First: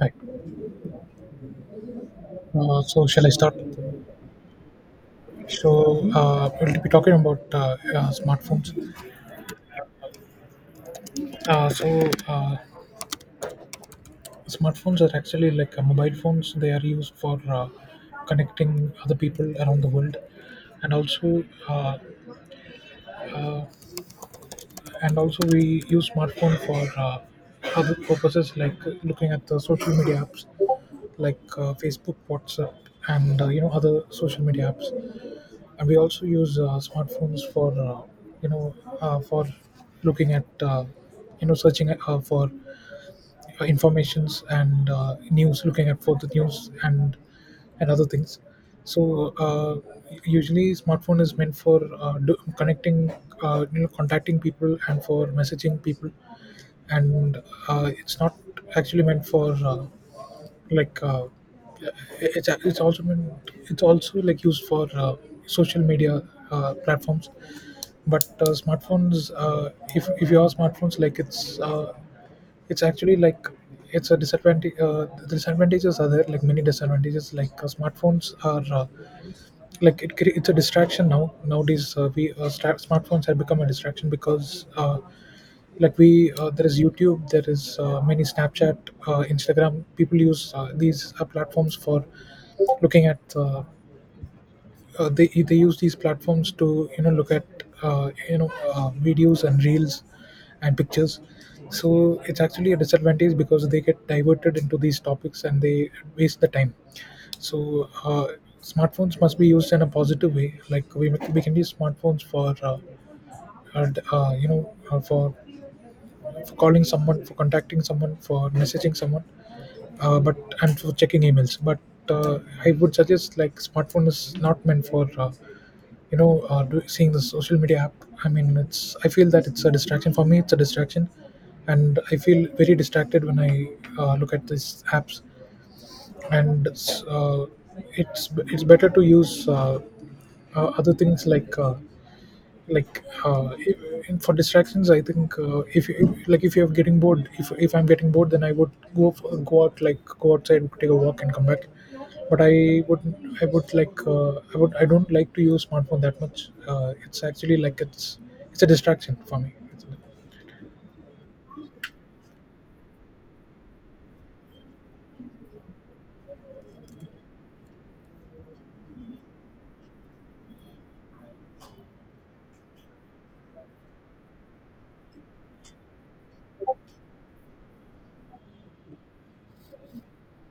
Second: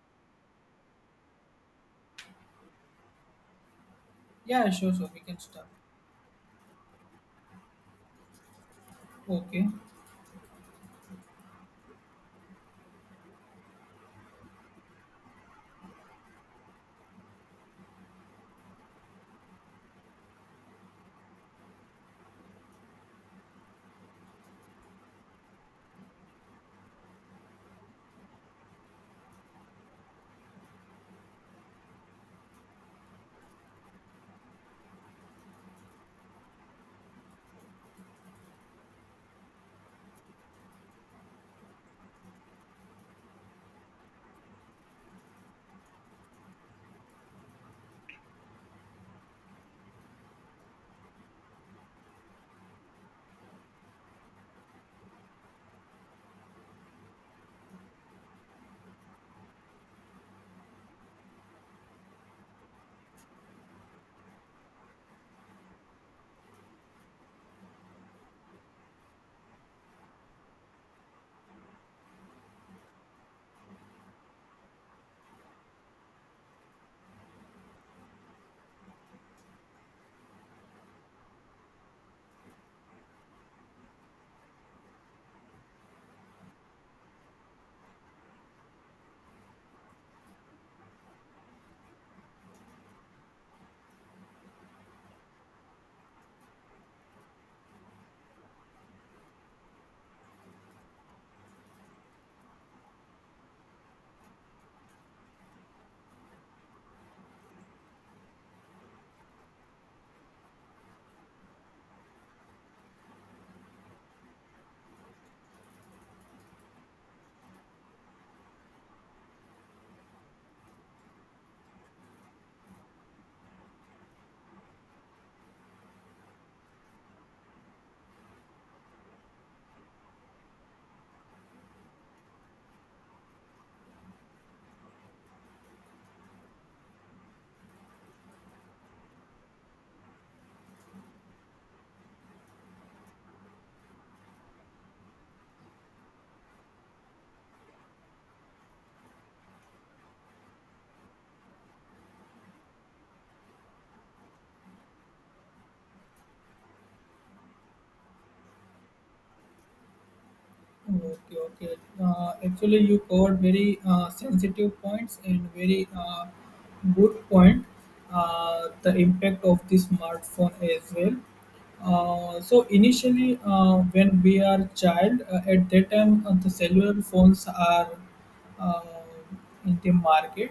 Right. So shall I start? Yeah, sure, sure. We can start. We'll be talking about smartphones. Okay. Uh, so uh, smartphones are actually like mobile phones. They are used for connecting other people around the world, and uh, also we use smartphone for other purposes like looking at the social media apps like Facebook, WhatsApp, and other social media apps. And we also use smartphones for you know for looking at searching for informations and news, looking at for the news and other things. so uh, usually smartphone is meant for connecting, contacting people and for messaging people, and it's not actually meant for like uh, it's also been it's also like used for social media platforms. But smartphones, if you have smartphones, like it's actually like it's a disadvantage. The disadvantages are there, like many disadvantages, like smartphones are it's a distraction now, nowadays. We sta Smartphones have become a distraction because like we there is YouTube, there is many Snapchat, Instagram. People use these platforms for looking at they use these platforms to, you know, look at videos and reels and pictures. So it's actually a disadvantage because they get diverted into these topics and they waste the time. so uh, smartphones must be used in a positive way. Like we can use smartphones for and, you know for calling someone, for contacting someone, for messaging someone, but and for checking emails. But uh, I would suggest like smartphone is not meant for seeing the social media app. I mean, it's, I feel that it's a distraction. For me it's a distraction, and I feel very distracted when I look at these apps. And it's better to use other things like for distractions. I think if, you- if like if you're getting bored, if I'm getting bored, then I would go out, like go outside, take a walk and come back. But I would, I don't like to use smartphone that much. It's actually like it's a distraction for me. Okay, okay. Actually, you covered very sensitive points and very good point. The impact of the smartphone as well. So initially, when we are child, at that time the cellular phones are uh, in the market.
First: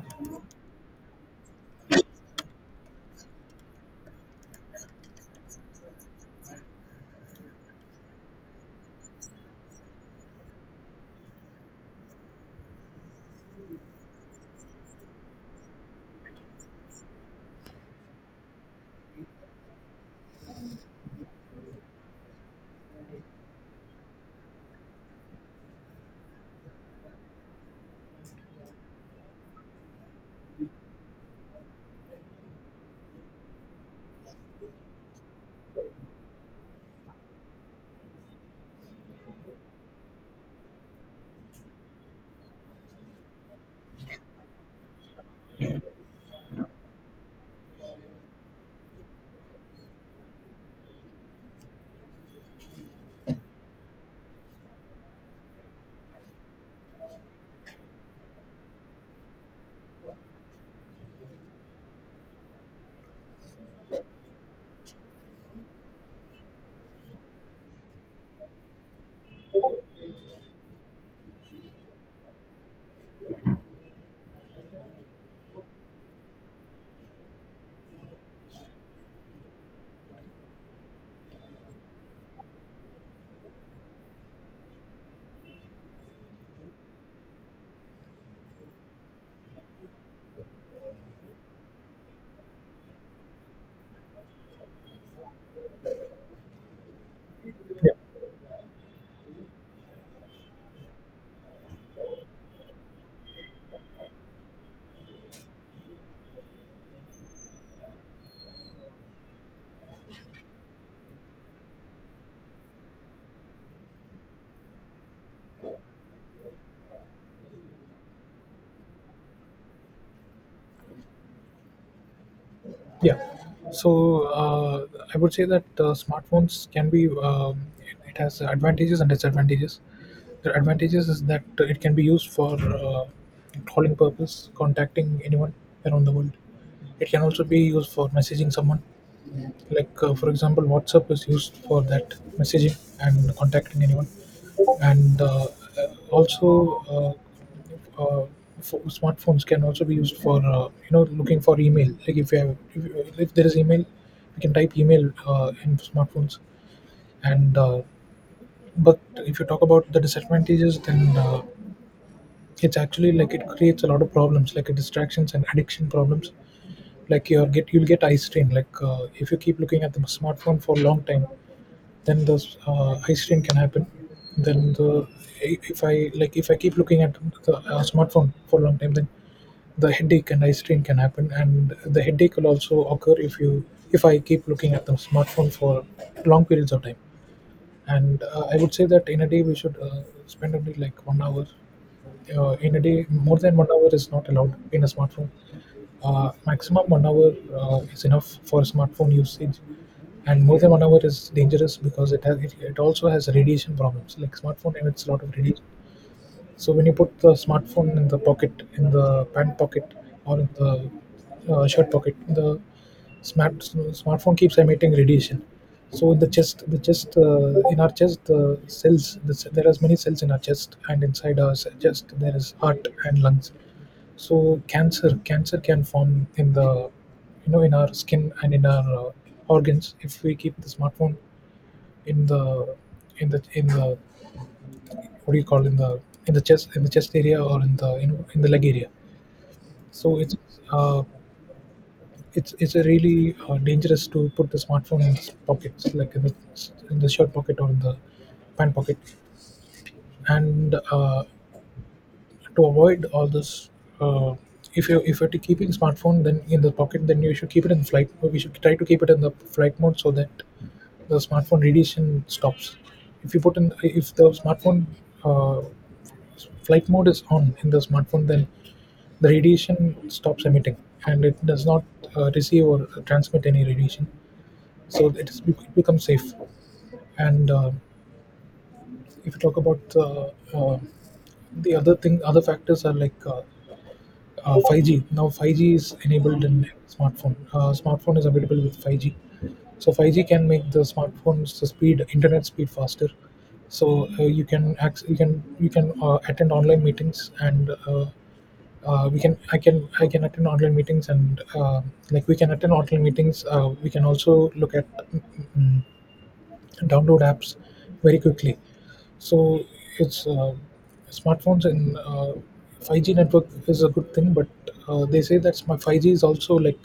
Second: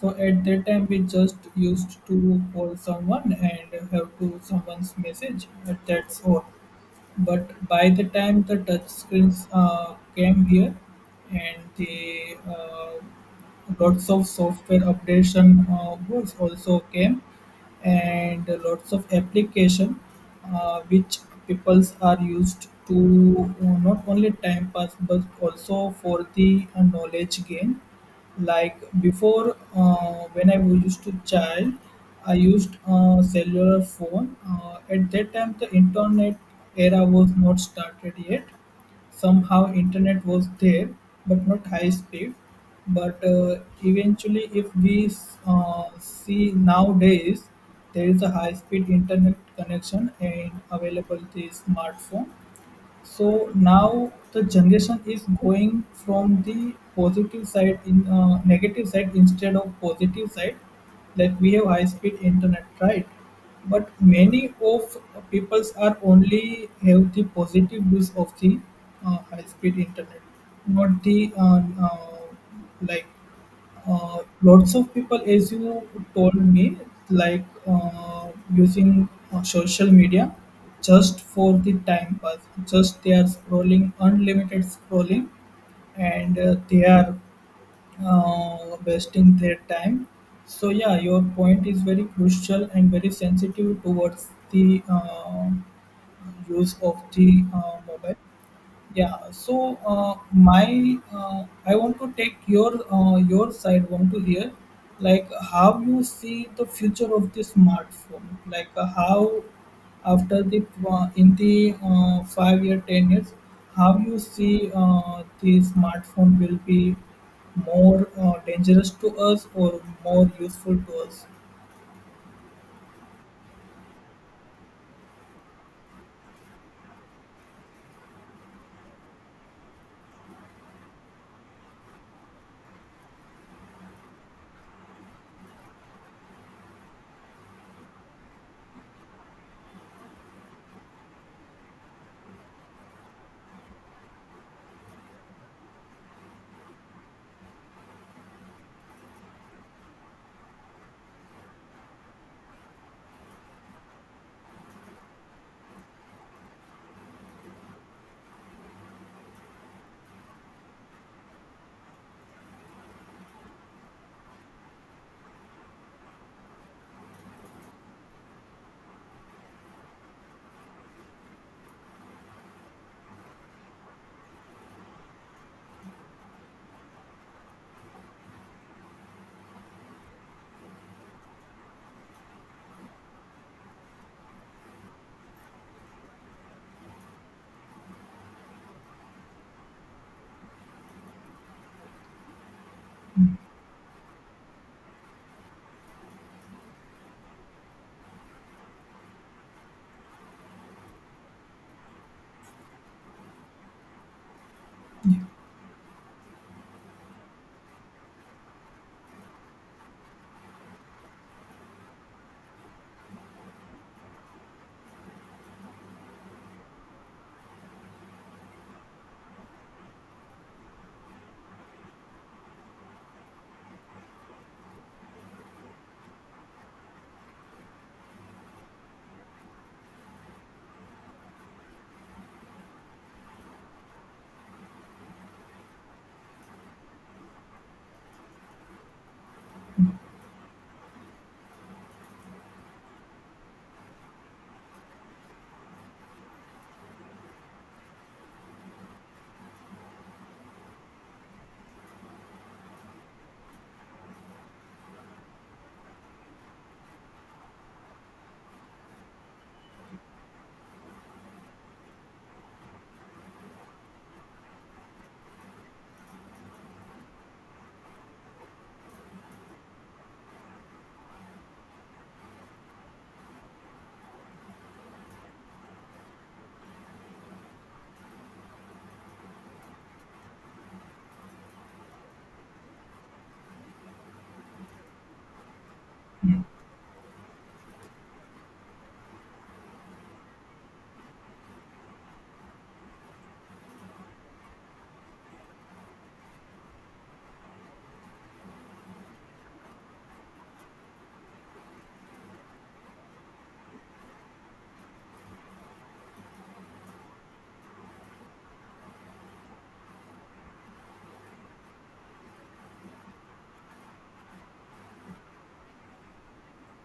So at that time, we just used to call someone and have to someone's message. But that's all. But by the time the touchscreens came here, and they lots of software updation was also came, and lots of application which peoples are used to not only time pass but also for the knowledge gain. Like before, when I was used to child, I used a cellular phone. Uh, at that time the internet era was not started yet. Somehow internet was there, but not high speed. But eventually if we see nowadays, there is a high speed internet connection and available the smartphone. So now the generation is going from the positive side in negative side instead of positive side. Like we have high speed internet, right? But many of peoples are only have the positive use of the high speed internet, not the like, lots of people, as you told me, like using social media just for the time pass. Just they are scrolling, unlimited scrolling, and they are wasting their time. So yeah, your point is very crucial and very sensitive towards the use of the mobile. Yeah. So my I want to take your side. Want to hear like how you see the future of the smartphone. Like how after the in the 5 year 10 years, how you see the smartphone will be more dangerous to us or more useful to us. Yeah. So uh, I would say that smartphones can be, it has advantages and disadvantages. The advantages is that it can be used for calling purpose, contacting anyone around the world. It can also be used for messaging someone, like for example WhatsApp is used for that, messaging and contacting anyone. and uh, uh, also uh, uh, Smartphones can also be used for, looking for email. Like if you if there is email, you can type email in smartphones. And But if you talk about the disadvantages, then it's actually like it creates a lot of problems like distractions and addiction problems. Like you'll get eye strain. Like if you keep looking at the smartphone for a long time, then the eye strain can happen. Then the, if I like, if I keep looking at the smartphone for a long time, then the headache and eye strain can happen, and the headache will also occur if you, if I keep looking at the smartphone for long periods of time. And I would say that in a day we should spend only like 1 hour in a day. More than 1 hour is not allowed in a smartphone. Maximum 1 hour is enough for smartphone usage, and more than 1 hour is dangerous because it also has radiation problems. Like smartphone emits a lot of radiation, so when you put the smartphone in the pocket, in the pant pocket, or in the shirt pocket, the smartphone keeps emitting radiation. So in the chest, in our chest, there are many cells in our chest, and inside our chest there is heart and lungs. So cancer can form in the, you know, in our skin and in our organs if we keep the smartphone in the in the in the what do you call, in the chest, in the chest area, or in the in the leg area. So uh, it's a really dangerous to put the smartphone in the pockets, like in the shirt pocket or in the pant pocket. And to avoid all this, uh, if you, if you're to keeping smartphone then in the pocket, then you should keep it in flight. We should try to keep it in the flight mode so that the smartphone radiation stops. If you put in, if the smartphone uh, flight mode is on in the smartphone, then the radiation stops emitting and it does not receive or transmit any radiation. So it becomes safe. And if you talk about uh, the other thing, other factors are like 5G. Now 5G is enabled in smartphone. Smartphone is available with 5G. So 5G can make the smartphones the speed, internet speed faster. So you can, attend online meetings and we can I can I can attend online meetings and like we can attend online meetings. We can also look at, mm, mm, download apps very quickly. So it's smartphones and 5G network is a good thing, but they say that my 5G is also like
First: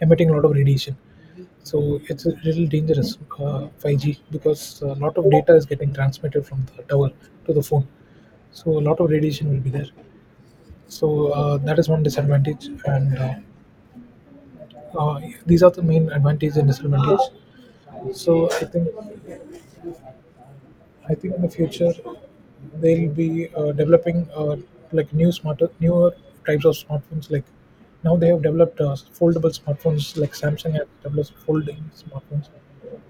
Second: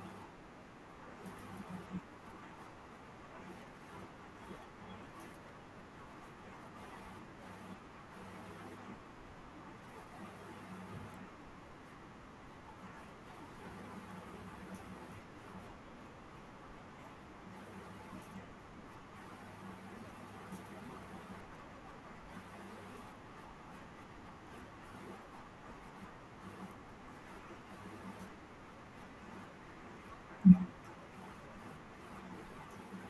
emitting a lot of radiation, so it's a little dangerous, 5G, because a lot of data is getting transmitted from the tower to the phone, so a lot of radiation will be there. So that is one disadvantage, and uh, these are the main advantage and disadvantage. So I think. I think in the future they'll be developing like new smarter, newer types of smartphones. Like now they have developed foldable smartphones. Like Samsung has developed folding smartphones.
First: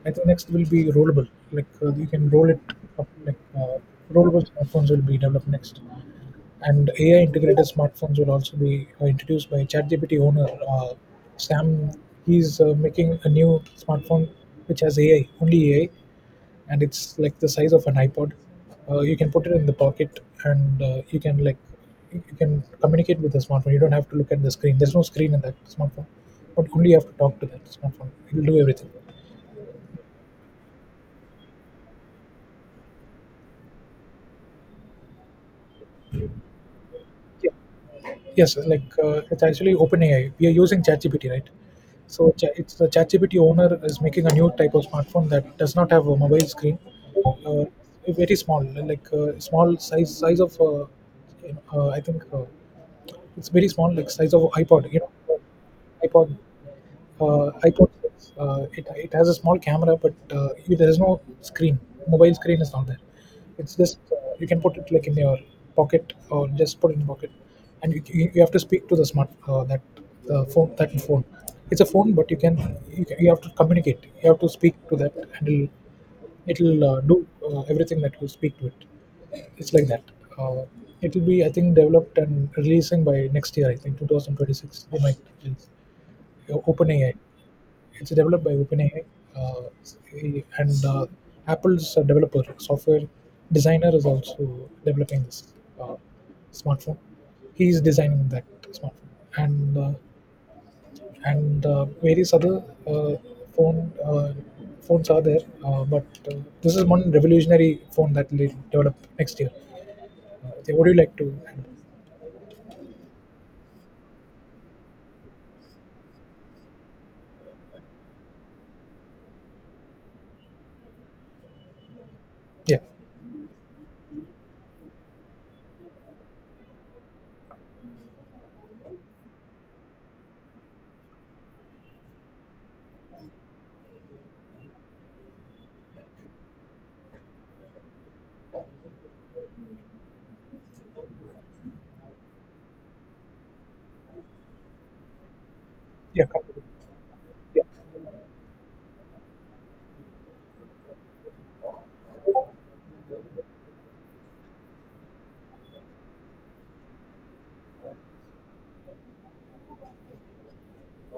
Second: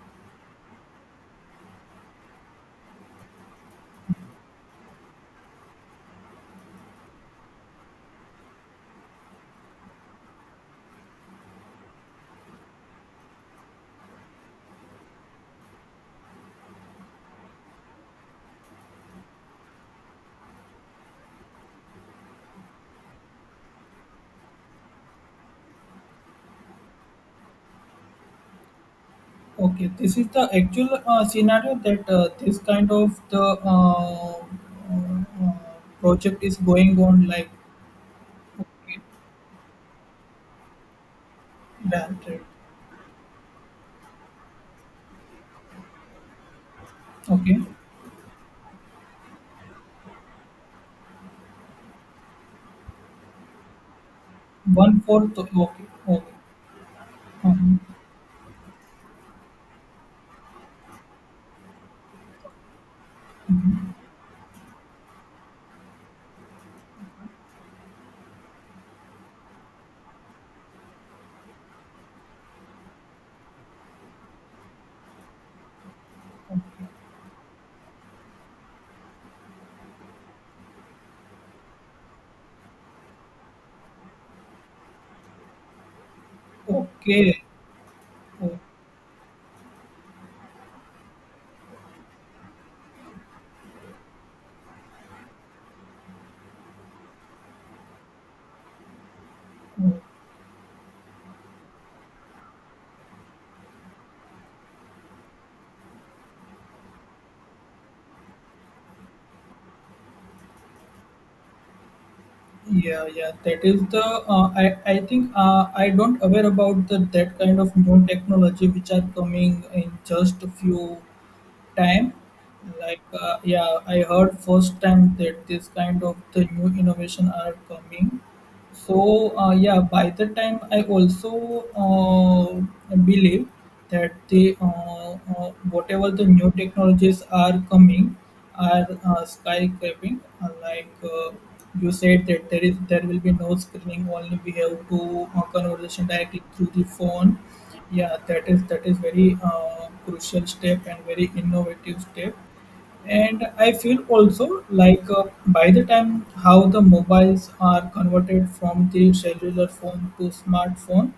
I think next will be rollable. Like you can roll it up. Like rollable smartphones will be developed next, and AI integrated smartphones will also be introduced by ChatGPT owner, Sam. He's making a new smartphone which has AI, only AI, and it's like the size of an iPod. You can put it in the pocket, and you can like you can communicate with the smartphone. You don't have to look at the screen. There's no screen in that smartphone, but only you have to talk to that smartphone. It'll do everything. Okay, this is the actual scenario that this kind of the uh, uh, project is going on Yeah. like Yes, like okay, it's actually OpenAI. We are using ChatGPT, right? So granted. It's the ChatGPT owner is making a new type of smartphone that does not have a mobile screen. Okay, Uh, Very small, like small size size of, you know, I think. It's very small, like size of iPod, you one know, fourth. Okay, okay, iPod. Uh iPod it has a small camera, but there is no screen. Mobile screen is not there. It's just you can put it like in your pocket, or just put it in pocket, and you have to speak to the smart that phone, that phone. It's a phone, but you have to communicate. You have to speak to that, and it'll do everything that you speak to it. It's like that. Uh, It'll be, I think, developed and releasing by next year. I think 2026 they might release. OpenAI. okay, okay. It's developed by Okay. OpenAI, uh, and Apple's developer software designer is also developing this uh, smartphone. He's designing that smartphone, Okay. and various other phone uh, phones are there, but this is one revolutionary phone that will develop next year. Yeah, what do you like to? Yeah, yeah, that is the. I think I don't aware about the that kind of new technology which are coming in just a few time. Yeah, Like yeah, I heard first time that this kind of the new innovation are coming. So yeah, by the time I also believe that the whatever the new technologies are coming are skyscraping. Like you said that there will be no screening. Only we have to conversation yeah, come. directly through the phone. Yeah, Yeah, that is very crucial step and very innovative step, and I feel also like by the time how the mobiles are converted from the cellular phone to smartphone.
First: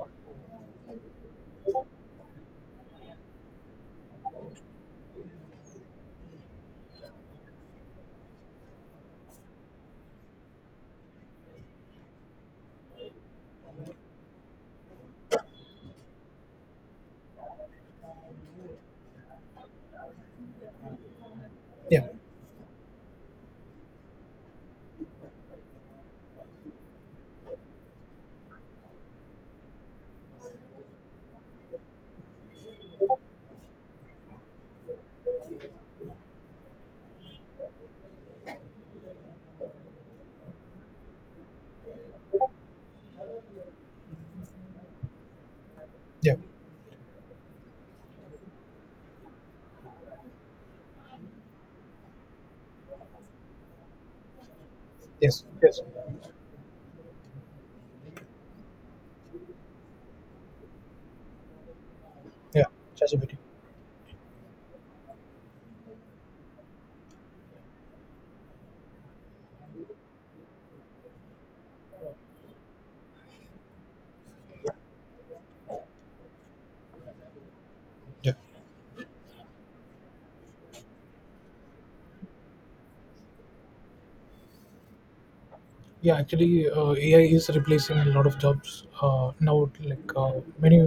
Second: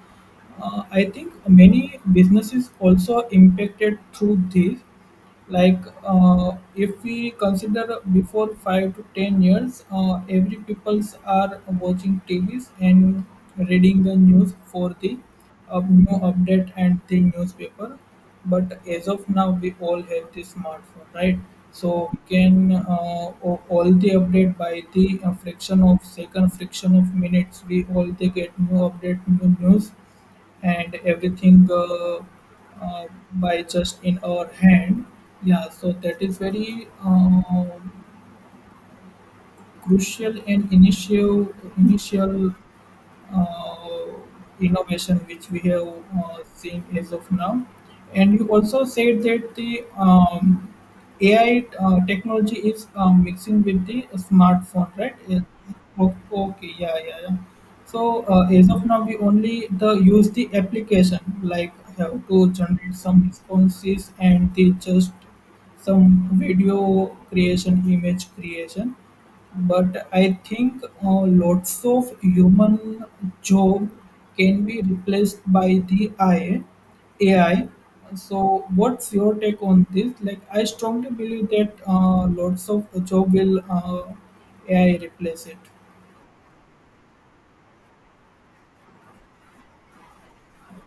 Uh, I think many businesses also impacted through this, like if we consider before 5 to 10 years, every peoples are watching tvs and reading the news for the new update and the newspaper. But as of now we all have the smartphone, right? So yeah, we can all the update by the fraction of second fraction of minutes we all they get new update new news and everything, uh, by just in our hand. Yeah, so that is very crucial in initial uh, innovation which we have yeah. Seen as of now. And you also said that the AI technology is mixing with the smartphone, right? Yes. Yes, yes, O- Okay, yeah, yeah, yeah. So as of now, we only the use the application like have to yeah. generate some ChatGPT. responses and the just some video creation, image creation. But I think lots of human job can be replaced by the AI. Yeah. So, what's your take on this? Like, I strongly believe that lots of job will AI replace it. Yeah, actually AI is replacing a lot of jobs now. Like many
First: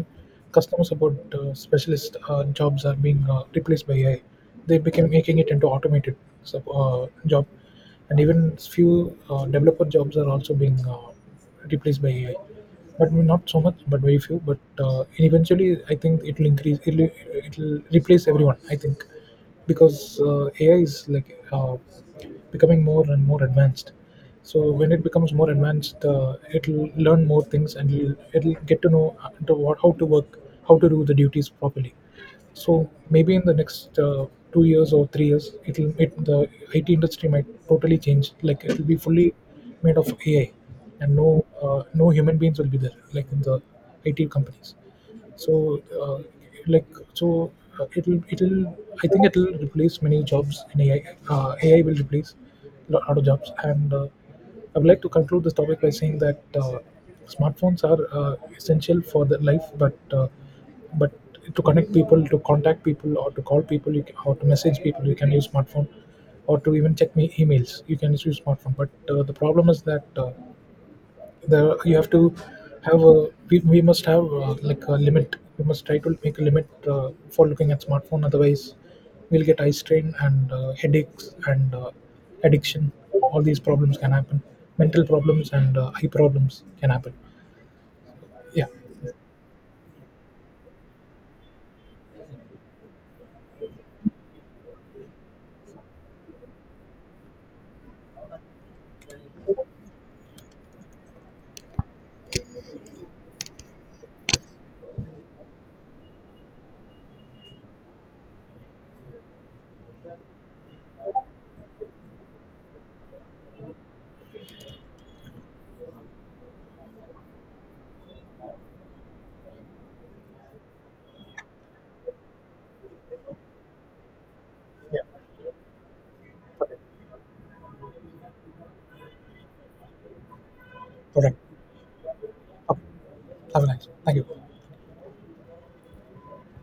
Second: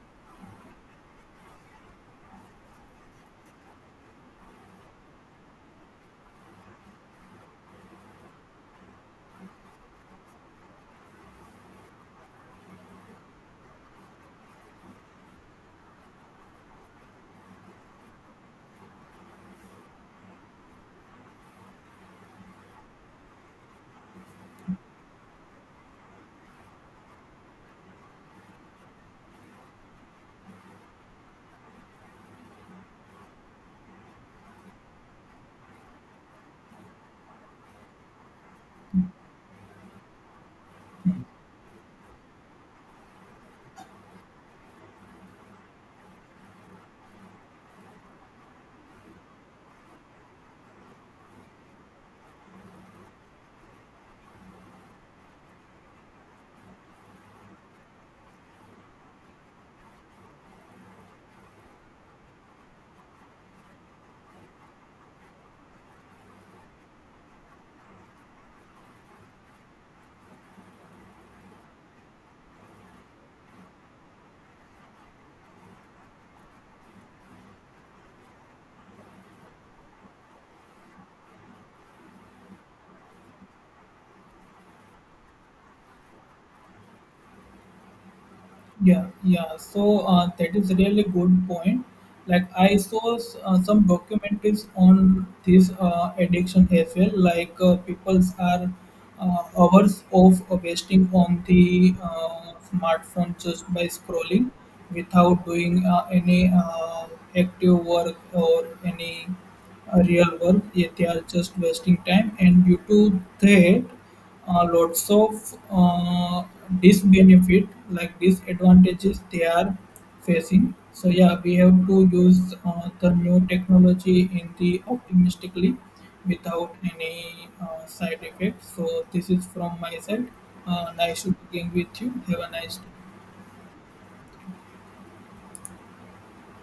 customer support specialist jobs are being replaced by AI. They became making it into automated job, and even few developer jobs are also being replaced by AI, but not so much, but very few. But uh, eventually I think it will increase, it will replace everyone, I think, because AI is like becoming more and more advanced. So when it becomes more advanced, it'll learn more things, and it'll get to know how to work, how to do the duties properly. So maybe in the next 2 years or 3 years, it'll it the IT industry might totally change. Like it'll be fully made of AI, and no no human beings will be there, like in the IT companies. So like so it'll, I think, it'll replace many jobs. In AI, AI will replace a lot of jobs. And I would like to conclude this topic by saying that smartphones are essential for the life, but to connect people, to contact people, or to call people you can, or to message people, you can use smartphone, or to even check me emails you can just use smartphone. But the problem is that there you have to have a, we must have like a limit. We must try to make a limit for looking at smartphone, otherwise we'll get eye strain and headaches and addiction, all these problems can happen, mental problems and eye problems can happen. Yeah. Yeah, yeah. So that is really good point. Like I saw some documentaries on this addiction as well. Like people are hours of wasting on the smartphone just by scrolling without doing any active work or any real work. Yeah, they are just wasting time, and due to that lots of disbenefit like disadvantages they are facing. So yeah, we have to use the new technology in the Yeah. optimistically without any side effects. So this is from my side. Uh, nice to Correct. begin with. You have a nice day. Have a nice, thank you.